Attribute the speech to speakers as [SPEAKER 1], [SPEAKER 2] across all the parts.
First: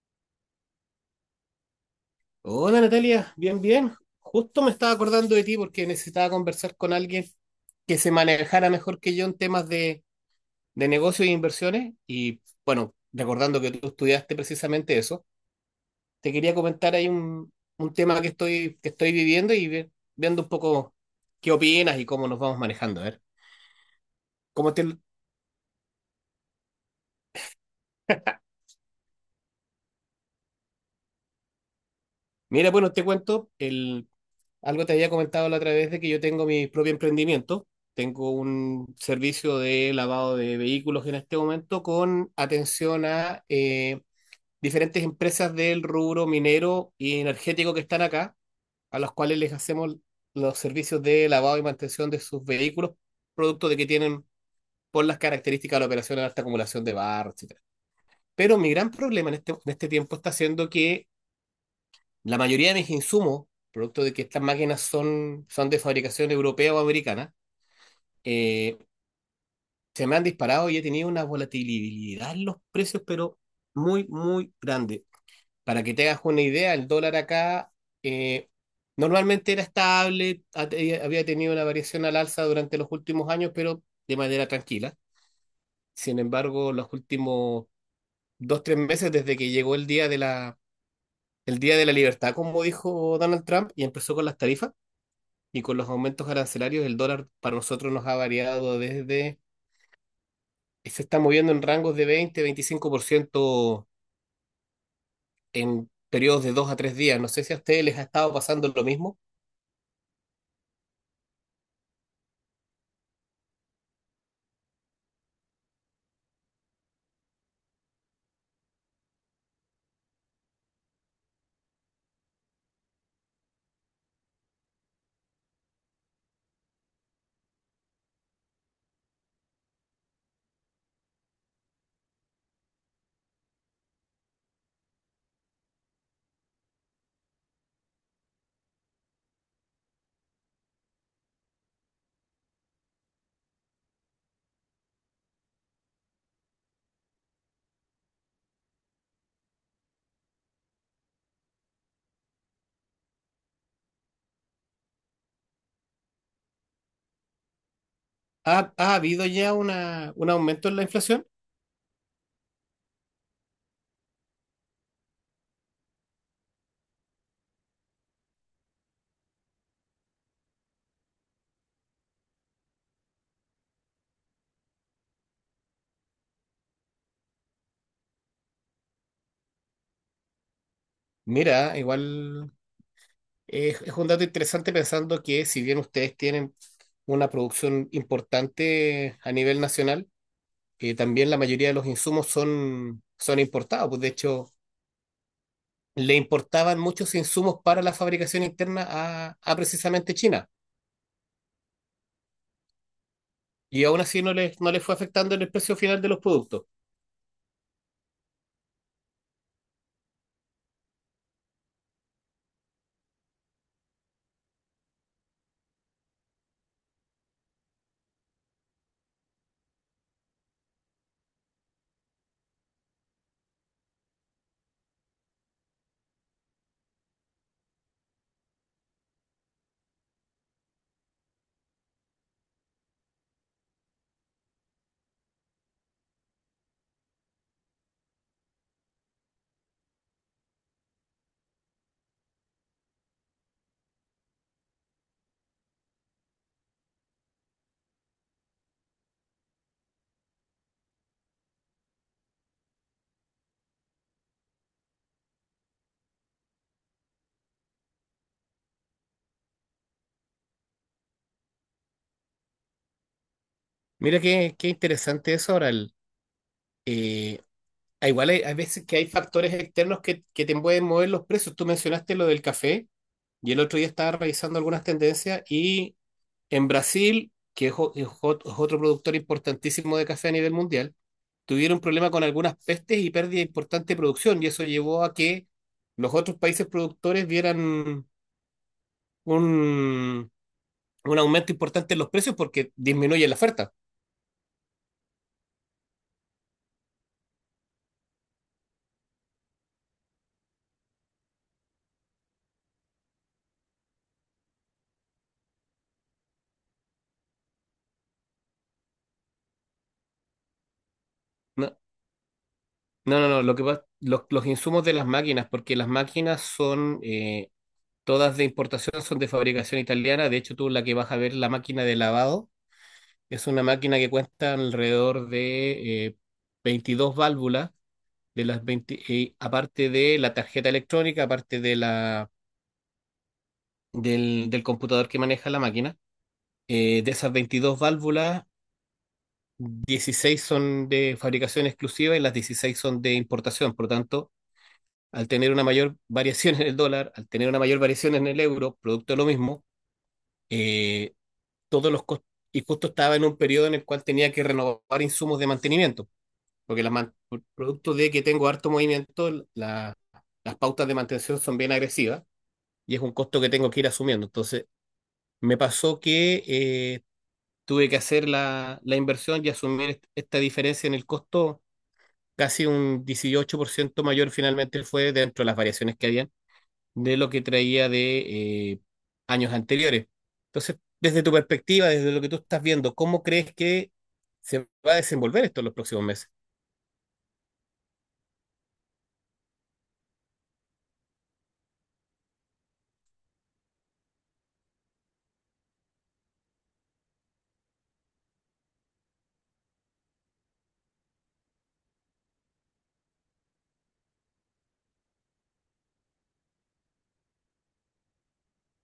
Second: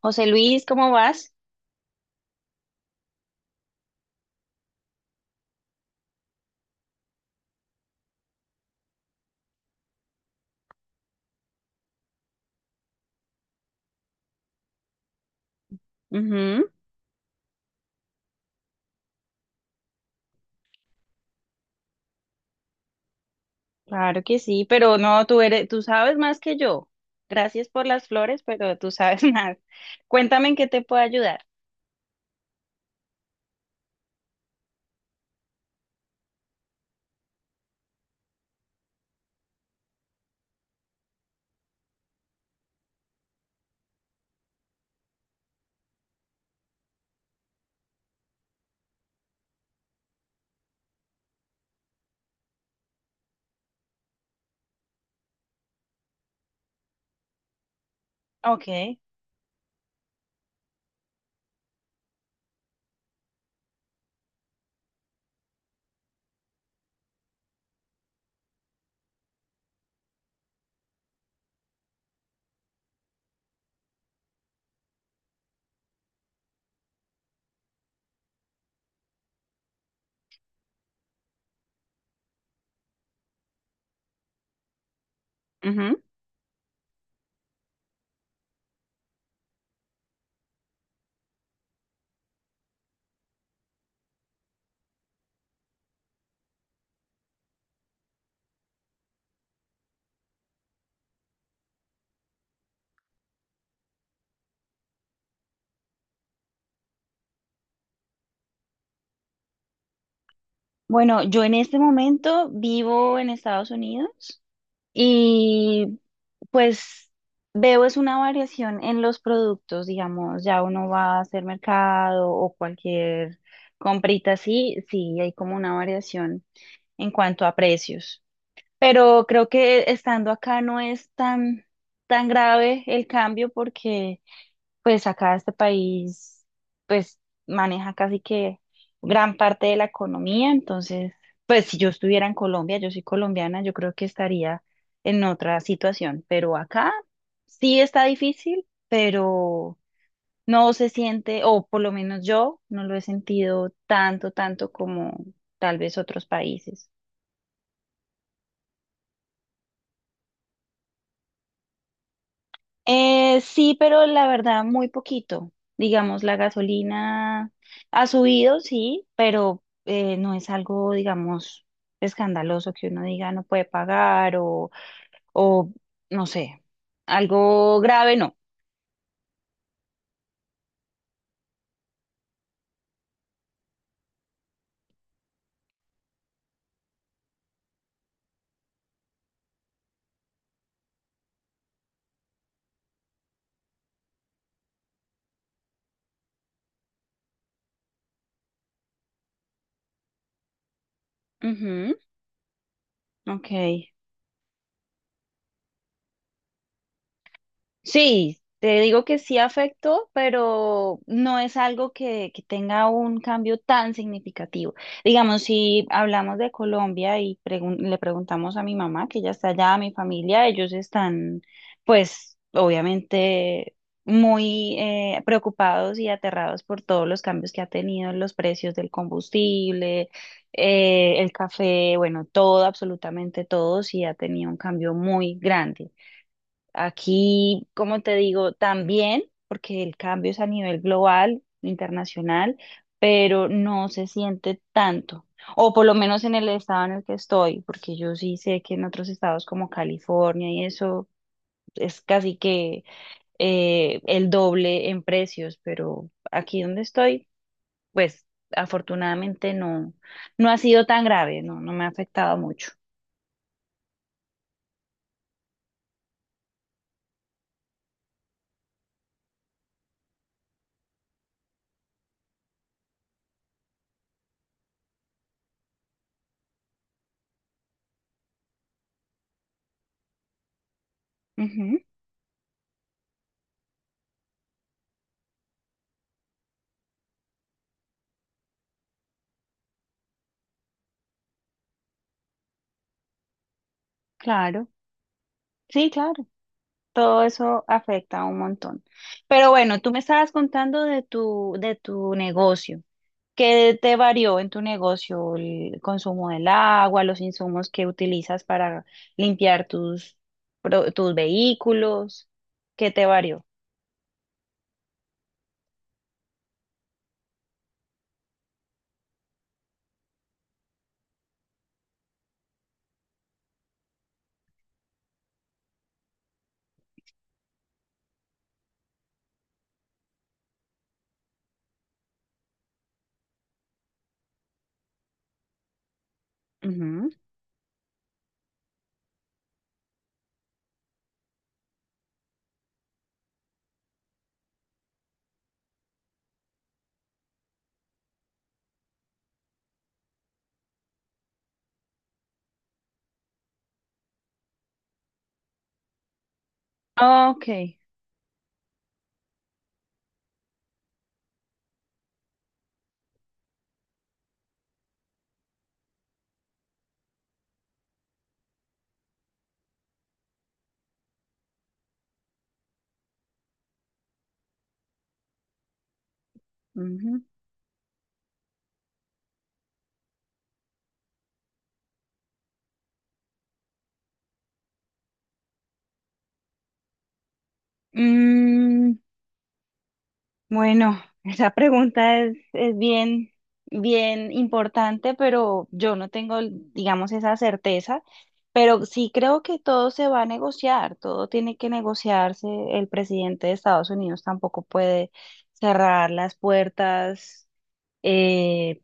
[SPEAKER 1] José Luis, ¿cómo vas?
[SPEAKER 2] Hola Natalia, bien, bien. Justo me estaba acordando de ti porque necesitaba conversar con alguien que se manejara mejor que yo en temas de negocios e inversiones. Y bueno, recordando que tú estudiaste precisamente eso, te quería
[SPEAKER 1] Ujú,
[SPEAKER 2] comentar ahí un tema que estoy viviendo y viendo un poco qué opinas y cómo nos vamos manejando. A ver,
[SPEAKER 1] claro que sí,
[SPEAKER 2] ¿cómo te...
[SPEAKER 1] pero no, tú eres, tú sabes más que yo. Gracias por las flores, pero tú sabes más. Cuéntame en qué te puedo ayudar.
[SPEAKER 2] Mira, bueno, te cuento, algo te había comentado la otra vez de que yo tengo mi propio emprendimiento. Tengo un servicio de lavado de vehículos en este momento con atención a diferentes empresas del rubro minero y energético que están acá, a las cuales les hacemos los servicios de lavado y mantención de sus vehículos, producto de que tienen por las características de la operación de alta acumulación de barro, etcétera. Pero mi
[SPEAKER 1] Ok.
[SPEAKER 2] gran problema en este tiempo está siendo que la mayoría de mis insumos, producto de que estas máquinas son de fabricación europea o americana, eh, se me han disparado y he tenido una volatilidad en los precios, pero muy, muy grande. Para que te hagas una idea, el dólar acá eh, normalmente era estable, había tenido una variación al alza durante los últimos años, pero de manera tranquila.
[SPEAKER 1] Ujú.
[SPEAKER 2] Sin embargo, los últimos dos, tres meses desde que llegó el día de la libertad, como dijo Donald Trump, y empezó con las tarifas y con los aumentos arancelarios el dólar para nosotros nos ha se está moviendo en rangos de 20, 25% en periodos de dos a tres días. No sé si a ustedes les ha estado pasando lo mismo.
[SPEAKER 1] Bueno, yo en este momento vivo en Estados Unidos y pues veo es una variación en los productos, digamos, ya uno va a hacer mercado o cualquier comprita así, sí, hay como una variación en cuanto a precios. Pero creo que estando acá no es tan, tan grave el cambio porque pues acá este país pues maneja casi que gran parte de la economía. Entonces, pues si yo estuviera en Colombia, yo soy colombiana, yo creo que estaría en otra situación. Pero acá sí está difícil, pero no se siente, o por lo menos yo no lo he sentido tanto, tanto como tal vez otros países.
[SPEAKER 2] ¿Ha habido ya un aumento en la inflación?
[SPEAKER 1] Sí, pero la verdad, muy poquito. Digamos, la gasolina ha subido, sí, pero no es algo, digamos, escandaloso que uno diga no puede pagar o no sé, algo grave, no.
[SPEAKER 2] Mira, igual es un dato interesante pensando que si bien ustedes tienen una producción importante a nivel nacional, también la mayoría de los insumos son importados. Pues de hecho, le importaban muchos insumos para la fabricación interna a precisamente China.
[SPEAKER 1] Ujú, ok.
[SPEAKER 2] Y aún así no les fue afectando en el precio final de los productos.
[SPEAKER 1] Sí, te digo que sí afectó, pero no es algo que tenga un cambio tan significativo. Digamos, si hablamos de Colombia y le preguntamos a mi mamá, que ya está allá, a mi familia, ellos están, pues, obviamente muy preocupados y aterrados por todos los cambios que ha tenido en los precios del combustible, el café, bueno, todo, absolutamente todo, sí ha tenido un cambio muy grande. Aquí, como te digo, también, porque el cambio es a nivel global, internacional, pero no se siente tanto, o por lo menos en el estado en el que estoy, porque yo sí sé que en otros estados como California y eso es casi que el doble en precios, pero aquí donde estoy, pues afortunadamente no, no ha sido tan grave, no, no me ha afectado mucho.
[SPEAKER 2] Mira qué, qué interesante eso ahora. Eh, Igual hay, hay veces que hay factores externos que te pueden mover los precios. Tú mencionaste lo del café y el otro día estaba revisando algunas tendencias y en Brasil, que es otro productor importantísimo de café a nivel mundial,
[SPEAKER 1] Ujú,
[SPEAKER 2] tuvieron problema con algunas pestes y pérdida de importante producción, y eso llevó a que los otros países productores vieran un, un aumento importante en los precios porque disminuye la oferta.
[SPEAKER 1] claro, sí, claro. Todo eso afecta un montón. Pero bueno, tú me estabas contando de tu negocio. ¿Qué te varió en tu negocio? El consumo del agua, los insumos que utilizas para limpiar tus, tus
[SPEAKER 2] No,
[SPEAKER 1] vehículos. ¿Qué te
[SPEAKER 2] no, no, no,
[SPEAKER 1] varió?
[SPEAKER 2] los insumos de las máquinas, porque las máquinas son todas de importación, son de fabricación italiana. De hecho, tú la que vas a ver, la máquina de lavado, es una máquina que cuesta alrededor de 22 válvulas, de las 20 aparte de la tarjeta electrónica, aparte de la del computador que maneja la máquina.
[SPEAKER 1] Ujú.
[SPEAKER 2] De esas 22 válvulas, 16 son de fabricación exclusiva y las 16 son de importación. Por lo tanto, al tener una mayor variación en el dólar, al tener una mayor variación en el euro, producto de lo mismo, eh, todos los costos, y justo estaba en un periodo en el cual tenía que renovar insumos de mantenimiento, porque por
[SPEAKER 1] Ok.
[SPEAKER 2] producto de que tengo harto movimiento, las pautas de mantención son bien agresivas y es un costo que tengo que ir asumiendo. Entonces, me pasó que tuve que hacer la inversión y asumir esta diferencia en el costo, casi un 18% mayor finalmente fue dentro de las variaciones que habían de
[SPEAKER 1] Ujú.
[SPEAKER 2] lo que traía de años anteriores. Entonces, desde tu perspectiva, desde lo que tú estás viendo, ¿cómo crees que se va a desenvolver esto en los próximos meses?
[SPEAKER 1] Mm, Bueno, esa pregunta es bien, bien importante, pero yo no tengo, digamos, esa certeza. Pero sí creo que todo se va a negociar, todo tiene que negociarse. El presidente de Estados Unidos tampoco puede cerrar las puertas, eh,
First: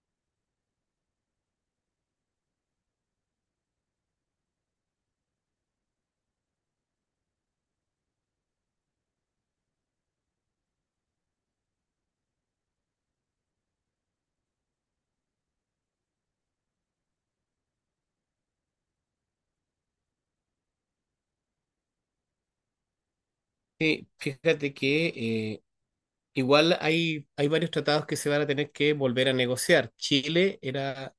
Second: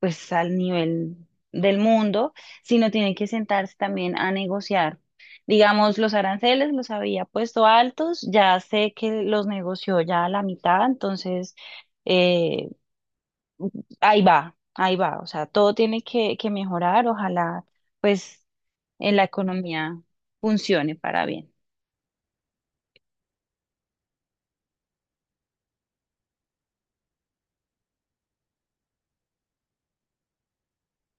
[SPEAKER 1] pues al nivel del mundo, sino tienen que sentarse también a negociar. Digamos, los aranceles los había puesto altos, ya sé que los negoció ya a la mitad, entonces eh, ahí va, o sea, todo tiene que mejorar, ojalá pues en la economía funcione para bien.
[SPEAKER 2] Sí, fíjate que igual hay, hay varios tratados que se van a tener que volver a negociar. Chile era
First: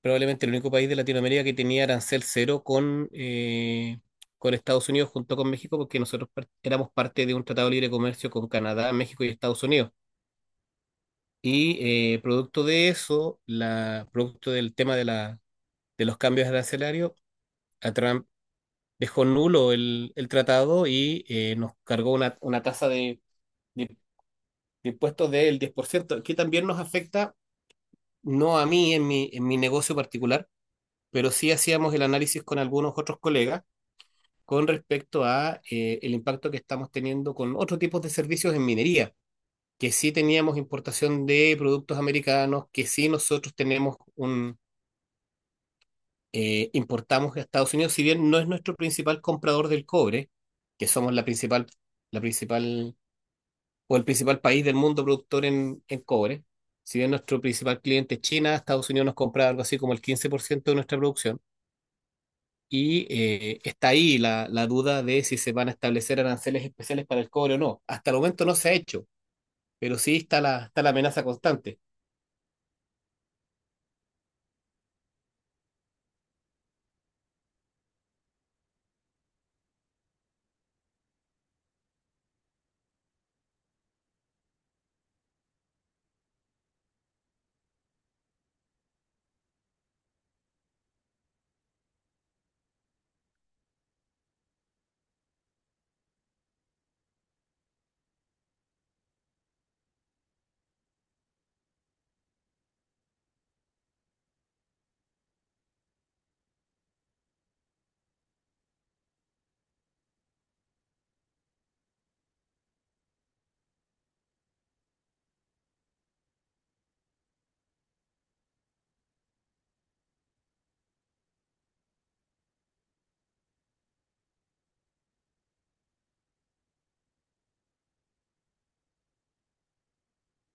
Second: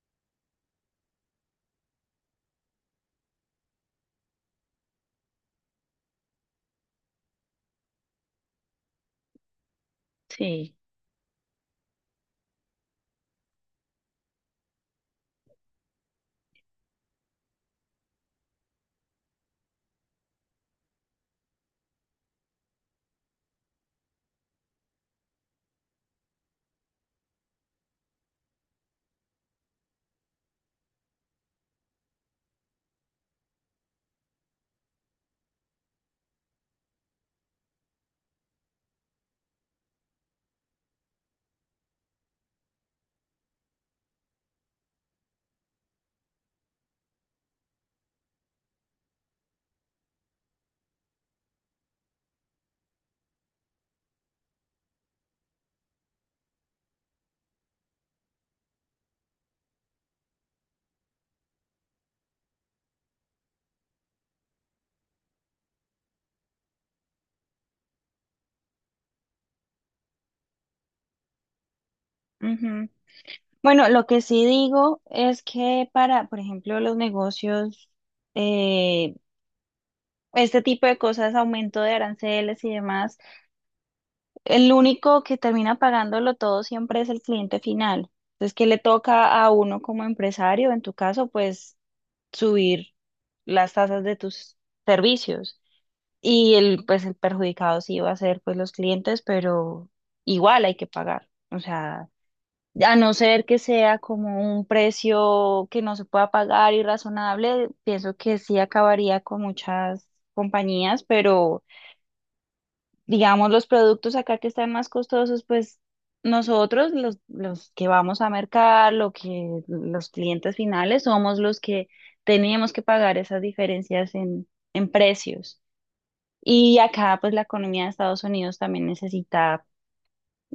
[SPEAKER 2] probablemente el único país de Latinoamérica que tenía arancel cero con Estados Unidos junto con México, porque nosotros éramos parte de un tratado de libre comercio con Canadá, México y Estados Unidos.
[SPEAKER 1] Sí.
[SPEAKER 2] Y producto de eso, producto del tema de los cambios arancelarios, a Trump dejó nulo el tratado y nos cargó una tasa de- de impuestos del 10% que también nos afecta, no a mí en en mi negocio particular, pero sí hacíamos el análisis con algunos otros colegas con respecto a el impacto que estamos teniendo con otros tipos de servicios en minería, que sí teníamos importación de productos americanos, que sí nosotros importamos a Estados Unidos, si bien no es nuestro principal comprador del cobre, que somos la principal o el principal país del mundo productor en cobre, si bien nuestro principal cliente es China, Estados Unidos nos compra algo así como el 15% de nuestra producción. Y está ahí la duda de si se van a establecer aranceles especiales para el cobre o no. Hasta el momento no se ha hecho, pero sí está está la amenaza constante.
[SPEAKER 1] Ujú. Bueno, lo que sí digo es que para, por ejemplo, los negocios eh, este tipo de cosas, aumento de aranceles y demás, el único que termina pagándolo todo siempre es el cliente final. Entonces, ¿qué le toca a uno como empresario? En tu caso, pues subir las tasas de tus servicios. Y el, pues el perjudicado sí va a ser pues los clientes, pero igual hay que pagar. O sea, a no ser que sea como un precio que no se pueda pagar y razonable, pienso que sí acabaría con muchas compañías, pero digamos, los productos acá que están más costosos, pues nosotros, los que vamos a mercar, lo que los clientes finales, somos los que teníamos que pagar esas diferencias en precios. Y acá, pues la economía de Estados Unidos también necesita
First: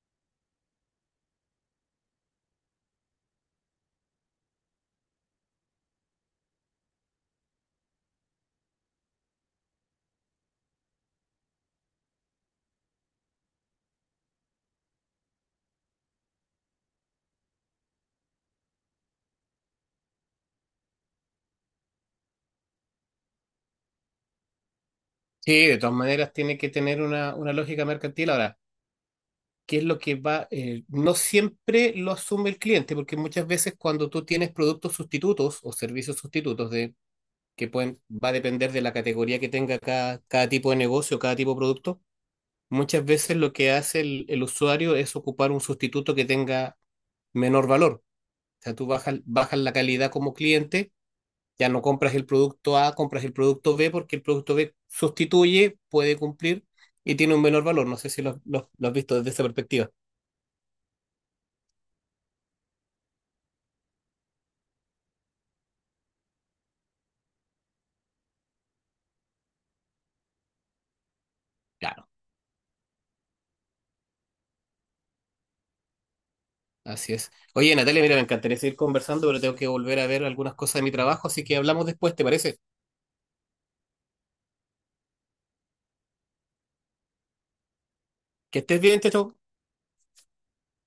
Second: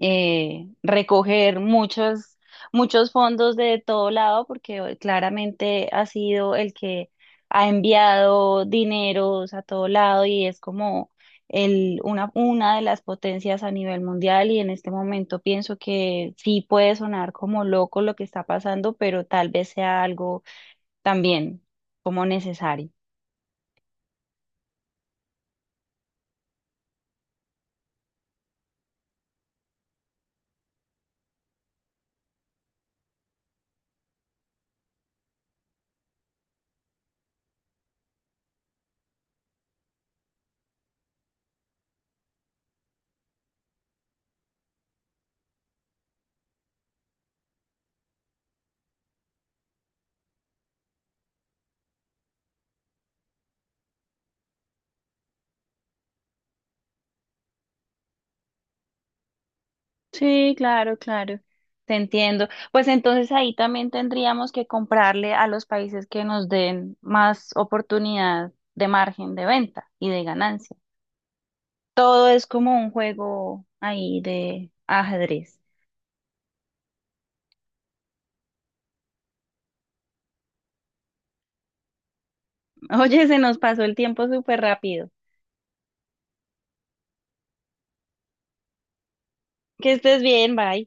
[SPEAKER 1] recoger muchos, muchos fondos de todo lado, porque claramente ha sido el que ha enviado dineros a todo lado y es como el, una de las potencias a nivel mundial y en este momento pienso que sí puede sonar como loco lo que está pasando, pero tal vez sea algo también como necesario.
[SPEAKER 2] Sí, de todas maneras tiene que tener una lógica mercantil. Ahora, ¿qué es lo que va? No siempre lo asume el cliente, porque muchas veces cuando tú tienes productos sustitutos o servicios sustitutos de, que pueden, va a depender de la categoría que tenga cada, cada tipo de negocio, cada tipo de producto, muchas veces lo que hace el usuario es ocupar un sustituto que tenga menor valor. O sea, tú bajas, bajas la calidad como cliente, ya no compras el producto A, compras el producto B porque el producto B sustituye, puede cumplir y tiene un menor valor. No sé si lo has visto desde esa perspectiva.
[SPEAKER 1] Sí, claro, claro. Te entiendo. Pues entonces ahí también tendríamos que comprarle a los países que nos den más oportunidad de margen de venta y de ganancia.
[SPEAKER 2] Claro,
[SPEAKER 1] Todo es como un juego ahí de ajedrez.
[SPEAKER 2] así es. Oye, Natalia, mira, me encantaría seguir conversando, pero tengo que volver a ver algunas cosas de mi trabajo, así que hablamos después, ¿te parece?
[SPEAKER 1] Oye, se nos pasó el tiempo súper rápido.
[SPEAKER 2] Que estés bien, Teto.
[SPEAKER 1] Que estés bien, bye.